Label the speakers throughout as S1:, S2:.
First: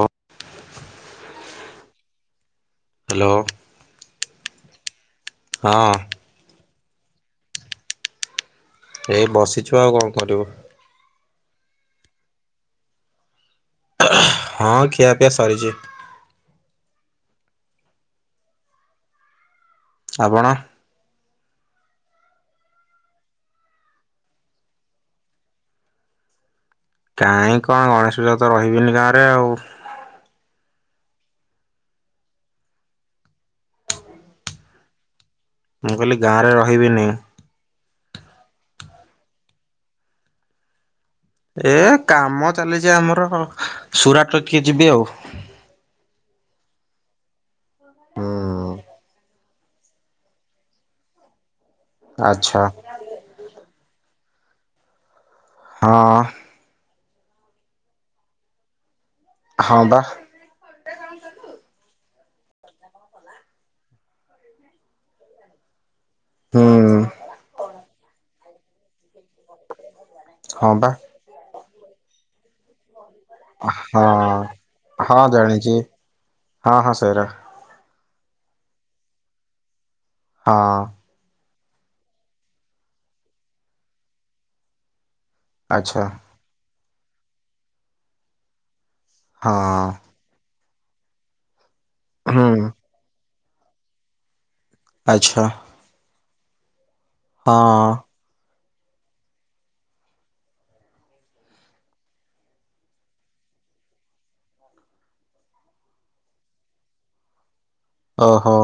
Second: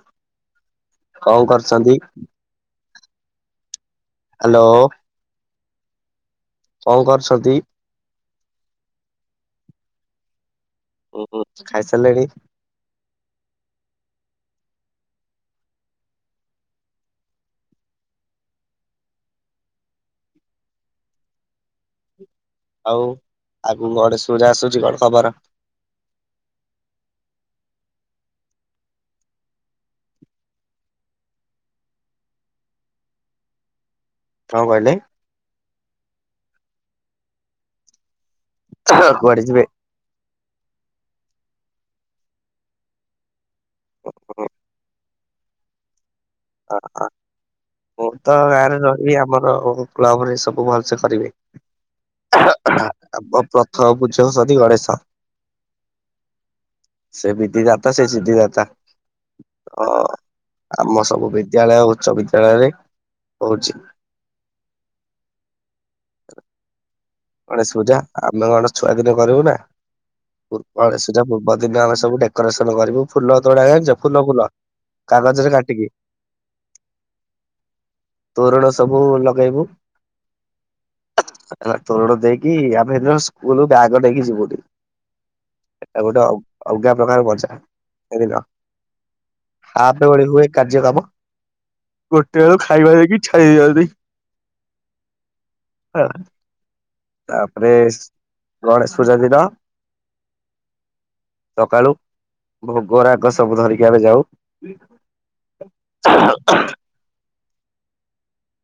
S1: ଓ
S2: Sandeep
S1: hello.
S2: Hello.
S1: ହଁ।
S2: କଁ କରୁଛନ୍ତି?
S1: ଏଇ ବସିଛୁ ଆଉ କଁ କରିବୁ।
S2: ଉଁ ହୁଁ ଖାଇସାରିଲେଣି?
S1: ହଁ ଖିଆ ପିଆ ସାରିଚି। ଆପଣ?
S2: ଆଉ ଆଗକୁ ଗଣେଶ ପୂଜା ଆସୁଚି କଣ ଖବର?
S1: କାଇଁ କଣ ଗଣେଶ ପୂଜାକୁତ ରହିବିନି ଗାଁରେ ଆଉ।
S2: କଁ କହିଲେ?
S1: ମୁଁ କହିଲି ଗାଁରେ ରହିବିନି।
S2: ହଁ କୁଆଡ଼େ ଯିବେ?
S1: ଏ କାମ ଚାଲିଚି ଆମର ସୁରାଟ କିଏ ଯିବି ଆଉ।
S2: ମୁଁ ତ
S1: ହୁଁ।
S2: ଗାଁରେ ରହିବି ଆମର କ୍ଲବରେ ସବୁ ଭଲସେ କରିବେ।
S1: ଆଚ୍ଛା।
S2: ଆମ ପ୍ରଥମ ପୂଜ ସରି [unintelligible] ଗଣେଶ।
S1: ହଁ।
S2: ସେ ବିିଧି ଦାତା ସେ ସିଦ୍ଧି ଦାତା।
S1: ହଁ ପା।
S2: ଆମ ସବୁ ବିଦ୍ୟାଳୟ ଉଚ୍ଚ ବିଦ୍ୟାଳୟରେ ହଉଚି।
S1: ହୁଁ
S2: ଗଣେଶ ପୂଜା ଆମେ କଣ ଛୁଆଦିନ କରିବୁନା
S1: ହଁ ବା
S2: ଗଣେଶ ପୂଜା ପୂବଦିନ ଆମେ ସବୁ ଡକୋରେସନ୍ କରିବୁ ଫୁଲ ଚୋଡ଼ା ଜାଣିଚ ଫୁଲ
S1: ହଁ।
S2: ଫୁଲ
S1: ହଁ
S2: କାଗଜରେ
S1: ଜାଣିଛି
S2: କାଟିକି
S1: ହଁ ହଁ ସେଇରା
S2: ତୋରଣ ସବୁ ଲଗେଇବୁ
S1: ହଁ।
S2: ହେଲା ତୋରଣ ଦେଇକି ଆମେ ସେଦିନ ସ୍କୁଲ୍ ବ୍ୟାଗ୍ ନେଇକି ଯିବୁନି
S1: ଆଚ୍ଛା
S2: ଏଟା ଗୋଟେ ଅ ଅଲଗା ପ୍ରକାର ମଜା ଜାଣିଲ।
S1: ହଁ
S2: ହାପରେ ଗଳି ହୁଏ କାର୍ଯ୍ୟ କାମ ଗୋଟେ ବେଳୁ
S1: ହୁଁ।
S2: ଖାଇବା ଦେଇକି ଛାଡ଼ି ଦିଇନ୍ତି।
S1: ଆଚ୍ଛା। ହଁ
S2: ହେଲାତାପରେ ଗଣେଶ ପୂଜା ଦିନ ସକାଳୁ ଭୋଗ ରାଗ ସବୁ ଧରିକି ଆମେ ଯାଉ। ହ ହ
S1: ଓହୋ।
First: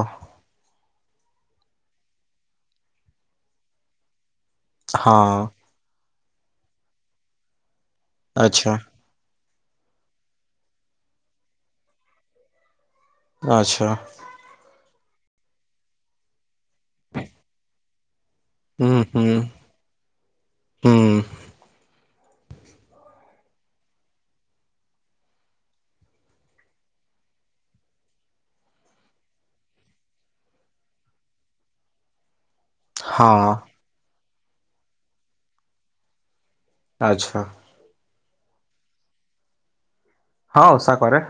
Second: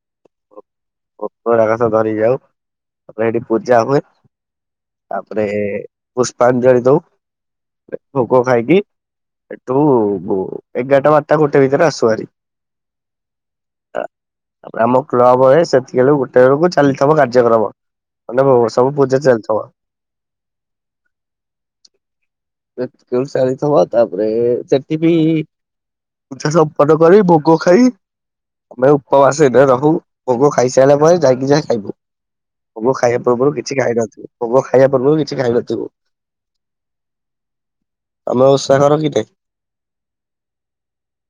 S2: ଭୋଗ ରାଗ ସବୁ ଧରି ଯାଉ ତାପରେ ସେଠି ପୂଜା ହୁଏ।
S1: ହଁ
S2: ତାପରେ ପୁଷ୍ପାଞ୍ଜଳି ଦୋଉ ହେଠୁ ଭୋକ
S1: ଆଚ୍ଛା
S2: ଖାଇକି ଏଠୁ ଏଗାରଟା ବାରଟା ଗୋଟେ ଭିତରେ ଆସୁ ଭାରି।
S1: ଆଚ୍ଛା।
S2: ତାପରେ ଆମ କ୍ଲବ ରେ ସେତିବେଳୁ ଗୋଟେ ବେଳକୁ ଚାଲିଥିବ କାର୍ଯ୍ୟକ୍ରମ। ମାନେ ଭୋଗ ସବୁ
S1: ହୁଁ ହୁଁ
S2: ପୂଜା ଚାଲିଥିବ।
S1: ହୁଁ
S2: ସେତିକି ବେଳୁ ଚାଲିଥିବ ତାପରେ ସେଠି ବି ପୂଜା ସମ୍ପନ୍ନ କରି ଭୋଗ ଖାଇ ଆମେ ଉପବାସ ଏନେ ରହୁ। ଭୋଗ ଖାଇସାରିଲା ପରେ ଯାଇକି ଯାହା ଖାଇବୁ। ଭୋଗ ଖାଇବା
S1: ହଁ
S2: ପୂର୍ବରୁ କିଛି ଖାଇନଥିବୁ। ଭୋଗ ଖାଇବା ପୂର୍ବରୁ କିଛି ଖାଇନଥିବୁ।
S1: ଆଚ୍ଛା।
S2: ତମେ ଓଷାକର କି ନାଇଁ?
S1: ହଁଓଷା କରେ।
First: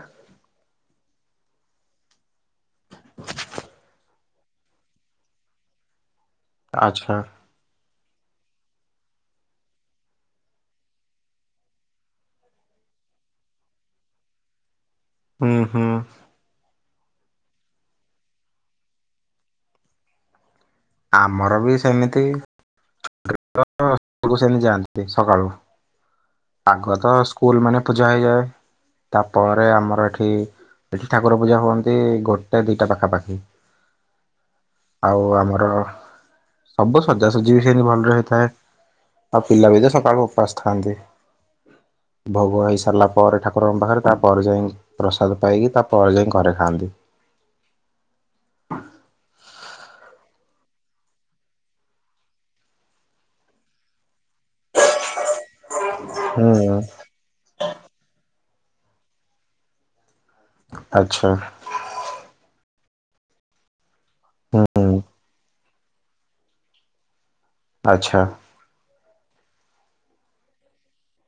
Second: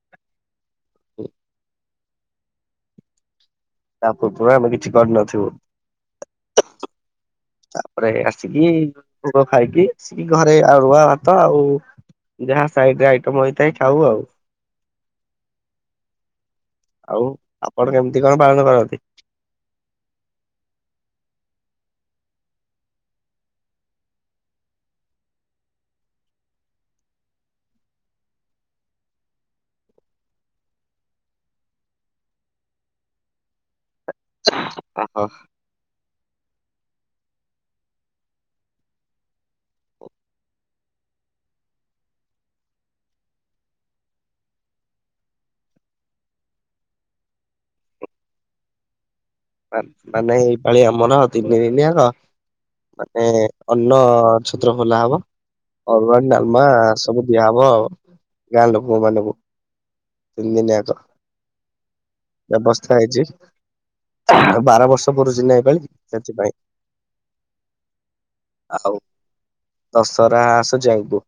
S2: ତା ପୂର୍ବରୁ ଆମେ କିଛି କରିନଥିବୁ।
S1: ଆଚ୍ଛା।
S2: ତାପରେ ଆସିକି ଭୋଗ ଖାଇକି ଆସିକି ଘରେ ଆରୁଆ ଭାତ ଆଉ ଯାହା ସାଇଡ ରେ ଆଇଟମ ହେଇଥାଏ ଖାଉ ଆଉ
S1: ହୁଁ ହୁଁ।
S2: ଆଉ ଆପଣ କେମିତି କଣ ପାଳନ କରନ୍ତି?
S1: ଆମର ବି ସେମିତି ସେମିତି ଯାଆନ୍ତି ସକାଳୁ। ଆଗ ତ ସ୍କୁଲ ମାନେ ପୂଜା ହେଇଯାଏ। ତାପରେ ଆମର ଏଠି ଏଠି ଠାକୁର ପୂଜା ହୁଅନ୍ତି ଗୋଟେ ଦିଟା ପାଖାପାଖି। ଆଉ
S2: ଅହ
S1: ଆମର ସବୁ ସଜାସଜି ବି ସେ ଭଲରେ ହେଇଥାଏ। ଆଉ ପିଲା ବି ତ ସକାଳୁ ଉପାସ ଥାନ୍ତି ଭୋଗ ହେଇସାରିଲା ପରେ ଠାକୁରଙ୍କ ପାଖରେ ତାପରେ ଯାଇଁ ପ୍ରସାଦ ପାଇକି ତାପରେ ଯାଇ ଘରେ ଖାଆନ୍ତି।
S2: ମାନେ ଏଇପାଳି ଆମର ଅଧିକ ହେଇନି ଆଗ। ମାନେ ଅନ୍ନ ଛତ୍ର ଖୋଲା ହବ। ଅରୁଆ ଡାଲମା
S1: ହୁଁ
S2: ସବୁ ଦିଆହବ ଗାଁ ଲୋକ ମାନଙ୍କୁ। ତିନି ଦିନିଆକ
S1: ଆଚ୍ଛା
S2: ବ୍ୟବସ୍ଥା ହେଇଚି।
S1: ହୁଁ
S2: ବାର ବର୍ଷ ପଡୁଚି ନା ଏ ପାଳି ସେଥିପାଇଁ।
S1: ଆଛା।
S2: ଆଉ ଦଶହରା ଆସୁଚି ଆଗକୁ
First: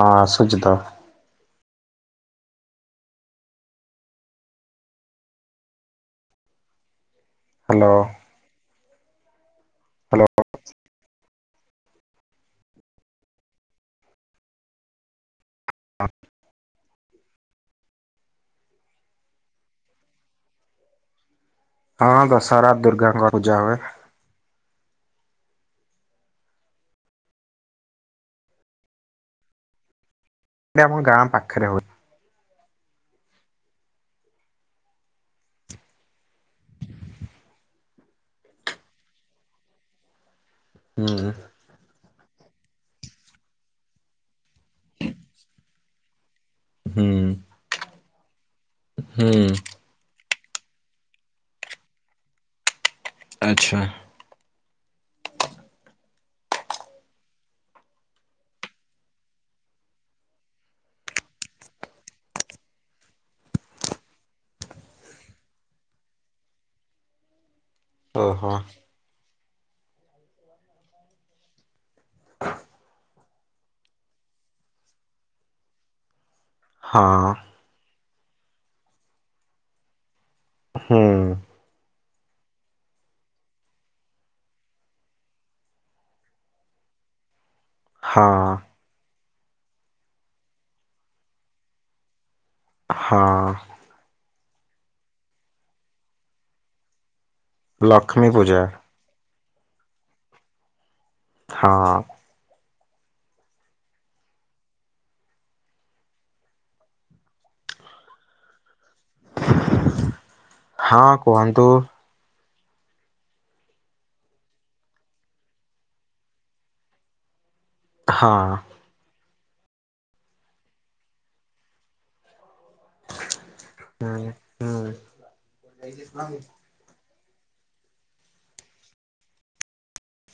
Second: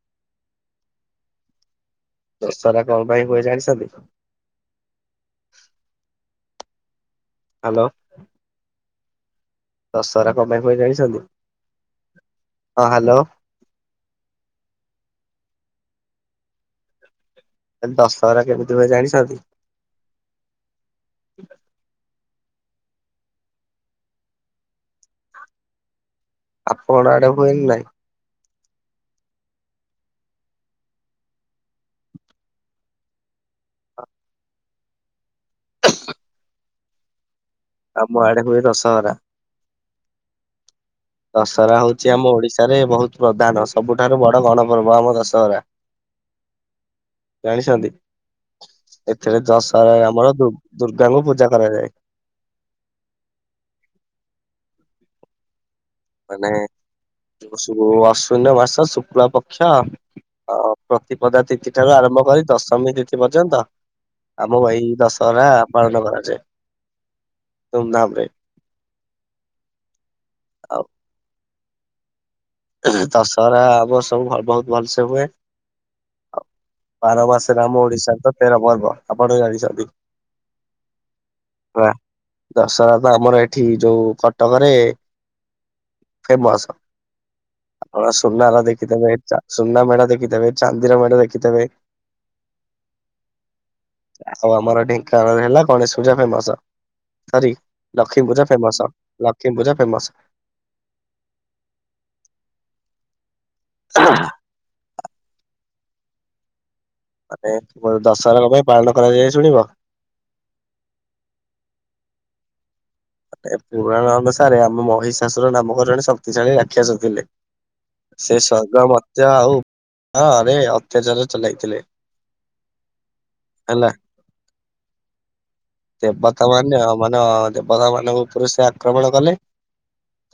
S1: ହଁ ଆସୁଚିତ।
S2: ଦଶହରା କଣ ପାଇଁ ହୁଏ ଜାଣିଛନ୍ତି? Hello
S1: hello.
S2: ଦଶହରା କଣ ପାଇଁ ହୁଏ ଜାଣିଛନ୍ତି? ହଁ ହାଲୋ।
S1: [inaudible]
S2: ଦଶହରା କେମିତି ହୁଏ ଜାଣିଛନ୍ତି?
S1: ହଁ ଦଶହରା ଦୁର୍ଗାଙ୍କ ପୂଜା ହୁଏ।
S2: କଣ ଆଡେ ହୁଏନ ନାହିଁ।
S1: ଏ ଆମ ଗାଁ ପାଖରେ ହୁଏ।
S2: ଆମ ଆଡ଼େ ହୁଏ ଦଶହରା।
S1: ହୁଁ
S2: ଶରା ହଉଛି ଆମ ଓଡ଼ିଶାରେ ବହୁତ ପ୍ରଧାନ। ସବୁଠାରୁ ବଡ଼ ବଡ଼ ପର୍ବ ଆମ ଦଶହରା। [inaudible]
S1: ହୁଁ
S2: ଜାଣିଛନ୍ତି ଏଥିରେ
S1: ହୁଁ
S2: ଦଶହରା ଆମର ଦୁ -ଦୁର୍ଗାଙ୍କୁ ପୂଜା କରାଯାଏ।
S1: ଆଚ୍ଛା
S2: ମାନେ ସବୁ ଅଶ୍ୱିନ ମାସ ଶୁକ୍ଳ ପକ୍ଷ ହଉ ପ୍ରତିପଦା ତିଥି ଠାରୁ ଆରମ୍ଭ କରି ଦଶମୀ ତିଥି ପର୍ଯ୍ୟନ୍ତ ଆମ ଏଇ ଦଶହରା ପାଳନ କରାଯାଏ। ଧୁମଧାମ ରେ।
S1: ଓହୋ
S2: ହଉ ଦଶହରା ଆମ ସବୁ ବହୁତ ଭଲସେ ହୁଏ।
S1: ହଁ
S2: ବାର ମାସରେ ଆମ ଓଡ଼ିଶାରେ ତ ତେରପର୍ବ ଆପଣ ଜାଣିଛନ୍ତି।
S1: ହୁଁ।
S2: ହ ଦଶହରା ତ ଆମର ଏଠି ଯୋଉ କଟକରେ ଫେମସ। ଆପଣ
S1: ହଁ
S2: ସୁନାର ଦେଖିଥେବେ ଚା ସୁନା ମେଢ଼ ଦେଖିଥେବେ, ଚାନ୍ଦିର ମେଢ଼ ଦେଖିଥେବେ।
S1: ହଁ
S2: ଆଉ ଆମର ଢେଙ୍କାନାଳରେ ହେଲା Ganesh Puja famous sorry Lakshmi Puja famous. Lakshmi Puja famous.
S1: ହଁ
S2: ଆ ହା ହା। ମାନେ ତୁମର ଦଶହରା ପାଇଁ ପାଳନ କରାଯାଏ ଶୁଣିବ
S1: ହଁ କୁହନ୍ତୁ।
S2: ଏ ପୁରାଣ ଅନୁସାରେ ଆମ ମହିଷାସୁର ନାମକ ଜଣେ ଶକ୍ତିଶାଳୀ ରାକ୍ଷସ ଥିଲେ। ସେ
S1: ହଁ।
S2: ସ୍ବର୍ଗ ମ ଯା ଆଉ ହରେ ଅତ୍ୟାଚାର ଚଲେଇଥିଲେ ହେଲା।
S1: ହୁଁ ହୁଁ
S2: ଦେବତା ମାନେ, ମାନେ ଦେବତା ମାନଙ୍କ ଉପରୁ ସେ ଆକ୍ରମଣ କଲେ।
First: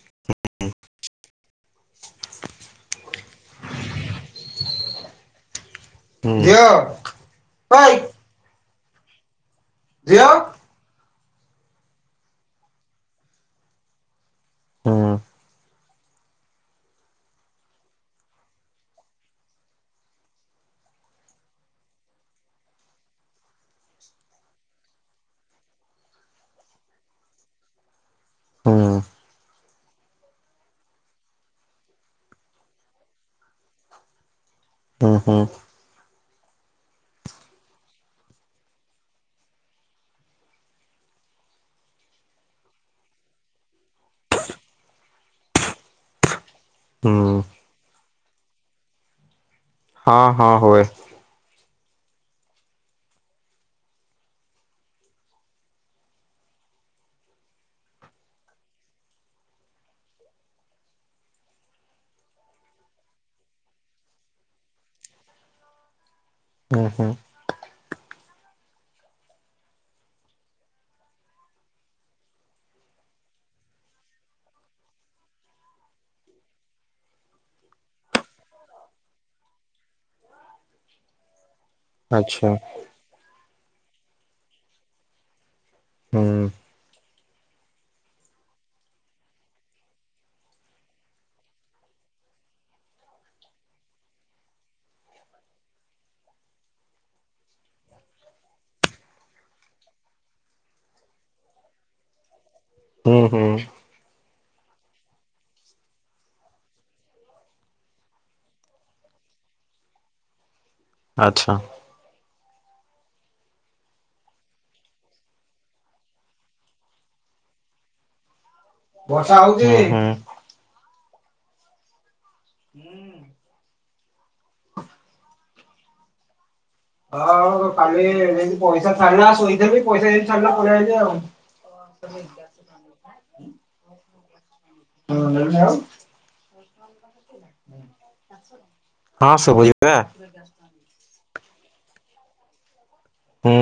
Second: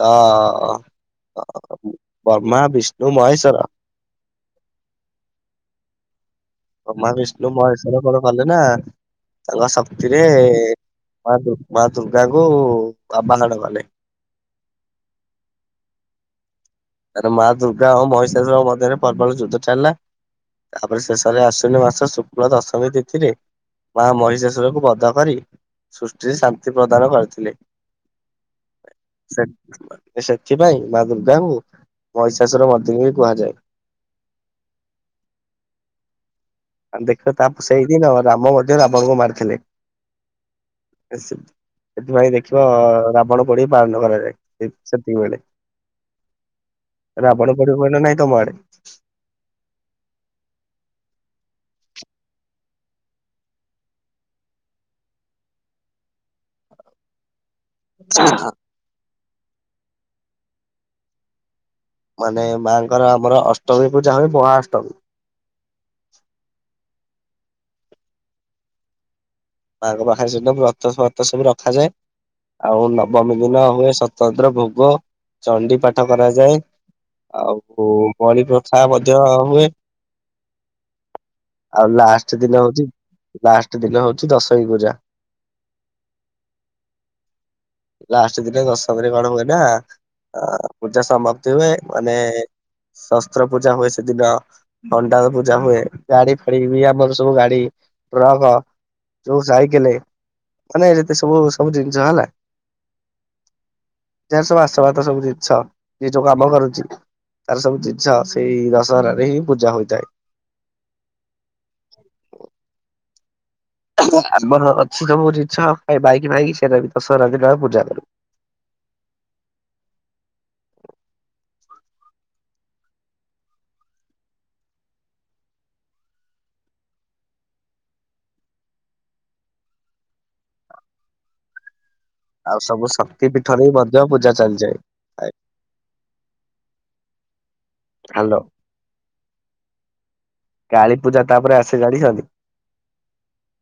S2: ତ ଅ ବ୍ରହ୍ମା, ବିଷ୍ଣୁ, ମହେଶ୍ୱର
S1: ହୁଁ ଝିଅ
S2: ବ୍ରହ୍ମା ବିଷ୍ଣୁ
S1: ଓଇ
S2: ମହେଶ୍ଵର କଣ କଲେ ନା ତାଙ୍କ ଶକ୍ତିରେ
S1: ଝିଅ।
S2: ମା ଦୁର ମା ଦୁର୍ଗାଙ୍କୁ ଆବାହନ କଲେ।
S1: ହୁଁ
S2: ତା ର ମା ଦୁର୍ଗା ଆଉ ମହିଷାସୁର ମଧ୍ୟରେ ପ୍ରବଳ ଯୁଦ୍ଧ ଚାଲିଲା। ତାପରେ ଶେଷରେ ଆଶ୍ୱିନ ମାସ ଶୁକ୍ଳ ଦଶମୀ ତିଥିରେ ମା ମହିଷାସୁରକୁ ବଧ କରି ସୃଷ୍ଟିରେ ଶାନ୍ତି ପ୍ରଦାନ କରିଥିଲେ।
S1: ହୁଁ
S2: ସେ-ସେଥିପାଇଁ ମା ଦୁର୍ଗାଙ୍କୁ ମହିଷାସୁର ମର୍ଦ୍ଦିନୀ ବି କୁହାଯାଏ।
S1: ହୁଁ ହୁଁ।
S2: ଦେଖିବ ତା ସେଇଦିନ ରାମ ମଧ୍ୟ ରାବଣଙ୍କୁ ମାରିଥିଲେ। ସେଥିପାଇଁ ଦେଖିବ- ଅ -ଅ ରାବଣ ପୋଡି ପାଳନ କରାଯାଏ ସେ ସେତିକି ବେଳେ।
S1: ହୁଁ
S2: ରାବଣ ପୋଡ଼ି ହୁଏ ନା ନାଇଁ ତମ ଆଡ଼େ।
S1: ହଁ ହଁ ହୁଏ।
S2: ଆଚ୍ଛା ମାନେ ମାଙ୍କର ଆମର ଅଷ୍ଟମୀ ପୂଜା ହୁଏ ମହାଷ୍ଟମୀ।
S1: ହୁଁ ହୁଁ।
S2: ମାଙ୍କ ପାଖରେ ସେ ଦିନ ବ୍ରତ ଫ୍ରତ ସବୁ ରଖାଯାଏ ଆଉ ନବମୀ ଦିନ ହୁଏ ସ୍ୱତନ୍ତ୍ର ଭୋଗ ଚଣ୍ଡି ପାଠ କରାଯାଏ ଆଉ ବଳିପ୍ରଥା ମଧ୍ୟ ହୁଏ। ଆଉ ଲାଷ୍ଟ
S1: ଆଚ୍ଛା
S2: ଦିନ ହଉଚି ଲାଷ୍ଟ ଦିନ ହଉଛି ଦଶମୀ ପୂଜା।
S1: ହୁଁ।
S2: ଲାଷ୍ଟ ଦିନ ଦଶମୀରେ କଣ ହୁଏ ନା ଅ ପୂଜା ସମାପ୍ତି ହୁଏ ମାନେ ଶସ୍ତ୍ର ପୂଜା ହୁଏ ସେଦିନ ହଣ୍ଡାର ପୂଜା ହୁଏ ଗାଡି ଫାଡି ବି ଆମର ସବୁ ଗାଡି ଟ୍ରକ ଯୋଉ ସାଇକେଲେ ମାନେ ଯେତେ ସବୁ ସବୁ ଜିନିଷ ହେଲା
S1: ହୁଁ ହୁଁ।
S2: ଏ ସବୁ ଆଶବା ସବୁ ଜିନିଷ ଯିଏ ଯୋଉ କାମ କରୁଛି ତାର ସବୁ ଜିନିଷ ସେଇ ଦଶହରାରେ ହିଁ ପୂଜା ହୋଇଥାଏ।
S1: ଆଚ୍ଛା।
S2: ଆମର ଅଛି ସବୁ ଜିନଷ ବାଇକି ଫାଇକି ସେଟା ବି ଦଶହର ଦିନ ଆମେ ପୂଜା କରୁ।
S1: ହୁଁ ହୁଁ। ହୁଁ ହଁ କାଲି ଏନ୍ତି ପଇସା ଛାଡିଲା ଶୋଇିଥିଲି ପଇସା ଯେମିତି ଛାଡିଲା ପଳେଇ ଆଇଲି ଆଉ ହ ସେ [inaudible]
S2: ଆଉ ସବୁ ଶକ୍ତି ପୀଠରେ ହି ମଧ୍ୟ ପୂଜା ଚାଲିଯାଏ।
S1: ହୁଁ [inaudible]
S2: ହାଲୋ।
S1: ହଁ ଶୁଭୁଚି ବା।
S2: କାଳୀପୂଜା ତାପରେ ଆସେ ଜାଣିଛନ୍ତି?
S1: ହୁଁ।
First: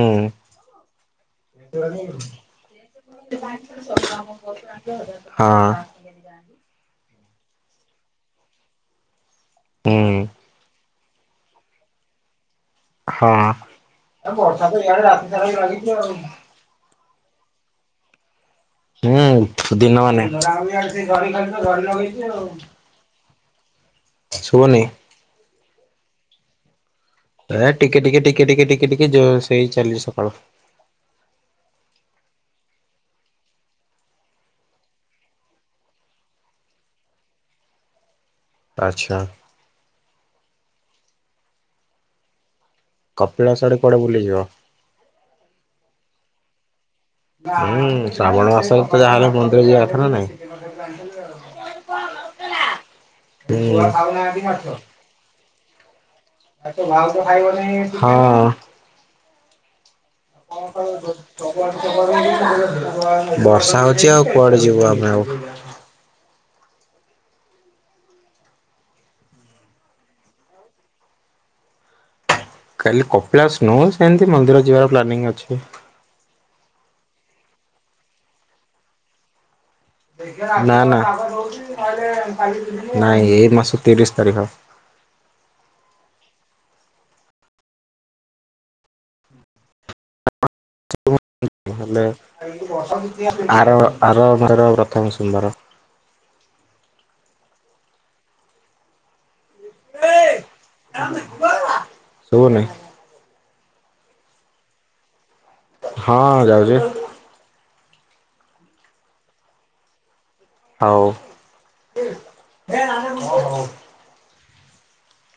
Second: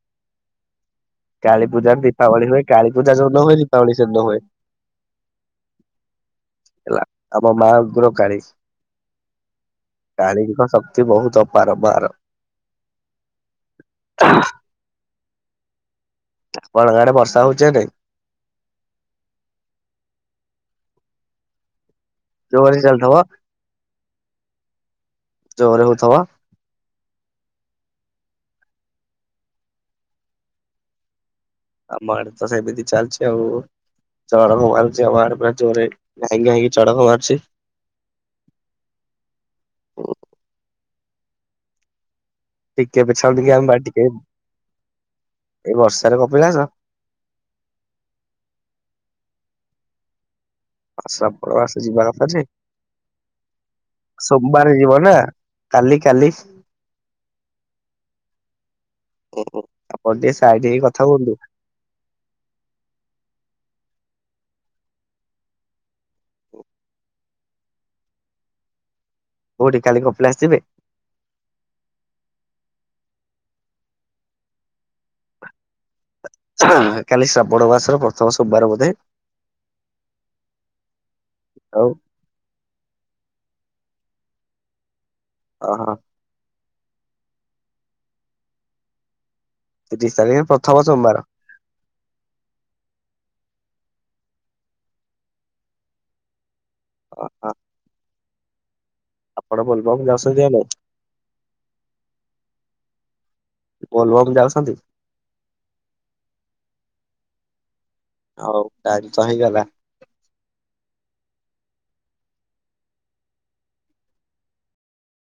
S2: କାଳୀ ପୂଜା ଦୀପାବଳି ହୁଏ କାଳୀ ପୂଜା ଯୋଉଦିନ ହୁଏ
S1: ହଁ।
S2: ଦୀପାବଳି ସେଦିନ ହୁଏ
S1: କେଜାଣି
S2: ହେଲା ଆମ ମା ଉଗ୍ର କାଳୀ
S1: ହୁଁ
S2: କାଳୀଙ୍କ ଶକ୍ତି ବହୁତ। ବାରମ୍ବାର
S1: ହଁ।
S2: କଣ ଇଆଡ଼େ ବର୍ଷା ହଉଛି ଏବେ?
S1: ହୁଁ ଦିନ ମାନେ
S2: ଯୋରେ ସେ ଚାଲିଥିବ?
S1: ଶୁଭୁନି?
S2: ଜୋରେ ହଉଥିବ?
S1: ଏଁ ଟିକେ ଟିକେ ଟିକେ ଟିକେ ଟିକେ ଟିକେ ଜୋର ସେଇ ଚାଲିଚି ସକାଳୁ।
S2: ଆମ ଆଡେ ତ ସେମିତି ଚାଲଚି ଆଉ। ଚଢକ ମାରୁଛି ଆମ ଆଡେ ପୁରା ଜୋର ଘାଇଁ ଘାାଇଁ କି ଚଢକ ମାରୁଛି।
S1: ଆଚ୍ଛା।
S2: ଟିକେ ବି ଛାଡୁନି କି
S1: କପିଳାସ
S2: ଆମ
S1: ଆଡେ
S2: ବା
S1: କୁଆଡେ
S2: ଟିକେ,
S1: ବୁଲିଯିବ?
S2: ଏଇ ବର୍ଷାରେ କପିଳାସ?
S1: ହୁଁ ଶ୍ରାବଣ ମାସରେ ତ ଯାହାହଲେ ମନ୍ଦିର ଯିବା କଥା ନା ନାଇଁ?
S2: ଶ୍ରାବଣ ମାସ ଯିବା କଥା ଯେ
S1: [inaudible] ହୁଁ। ଛୁଆ ଖାଉନାହାନ୍ତି
S2: ସୋମବାର
S1: ଭାତ।
S2: ଯିବ ନା କାଲି କାଲି
S1: ହଁ।
S2: ଆପଣ ଟିକେ ସାଇଟ୍ ହେଇକି କଥା ହୁଅନ୍ତୁ।
S1: ବର୍ଷା ହଉଛି ଆଉ କୁଆଡେ ଯିବୁ ଆମେ ଆଉ?
S2: କୋଉଠି କାଲି କପିଳାସ ଯିବେ?
S1: କାଲି କପିଳାସ ନୁହଁ ସେମିତି ମନ୍ଦିର ଯିବାର ପ୍ଲାନିଂ ଅଛି।
S2: ଛା କାଲି ଶ୍ରାବଣ ମାସର ପ୍ରଥମ ସୋମବାର ବୋଧେ?
S1: ନା ନା
S2: ଆଉ
S1: ନାଇଁ ଏଇ ମାସ ତିରିଶ ତାରିଖ।
S2: ଓହୋ। ତିରିଶ ତାରିଖ ପ୍ର
S1: ଲେ ଆର ଆର ମାସର ପ୍ରଥମ ସୋମବାର।
S2: ଓହୋ। ଆପଣ ବୋଲ୍ ବମ୍ ଯାଉଛନ୍ତି ନ ନାହିଁ?
S1: ଶୁଭୁନି।
S2: ବୋଲବମ୍ ଯାଉଛନ୍ତି?
S1: ହଁ ଯାଉଛି।
S2: ଆଉ ଟାଇମ୍ ତ ହେଇଗଲା।
S1: ହଉ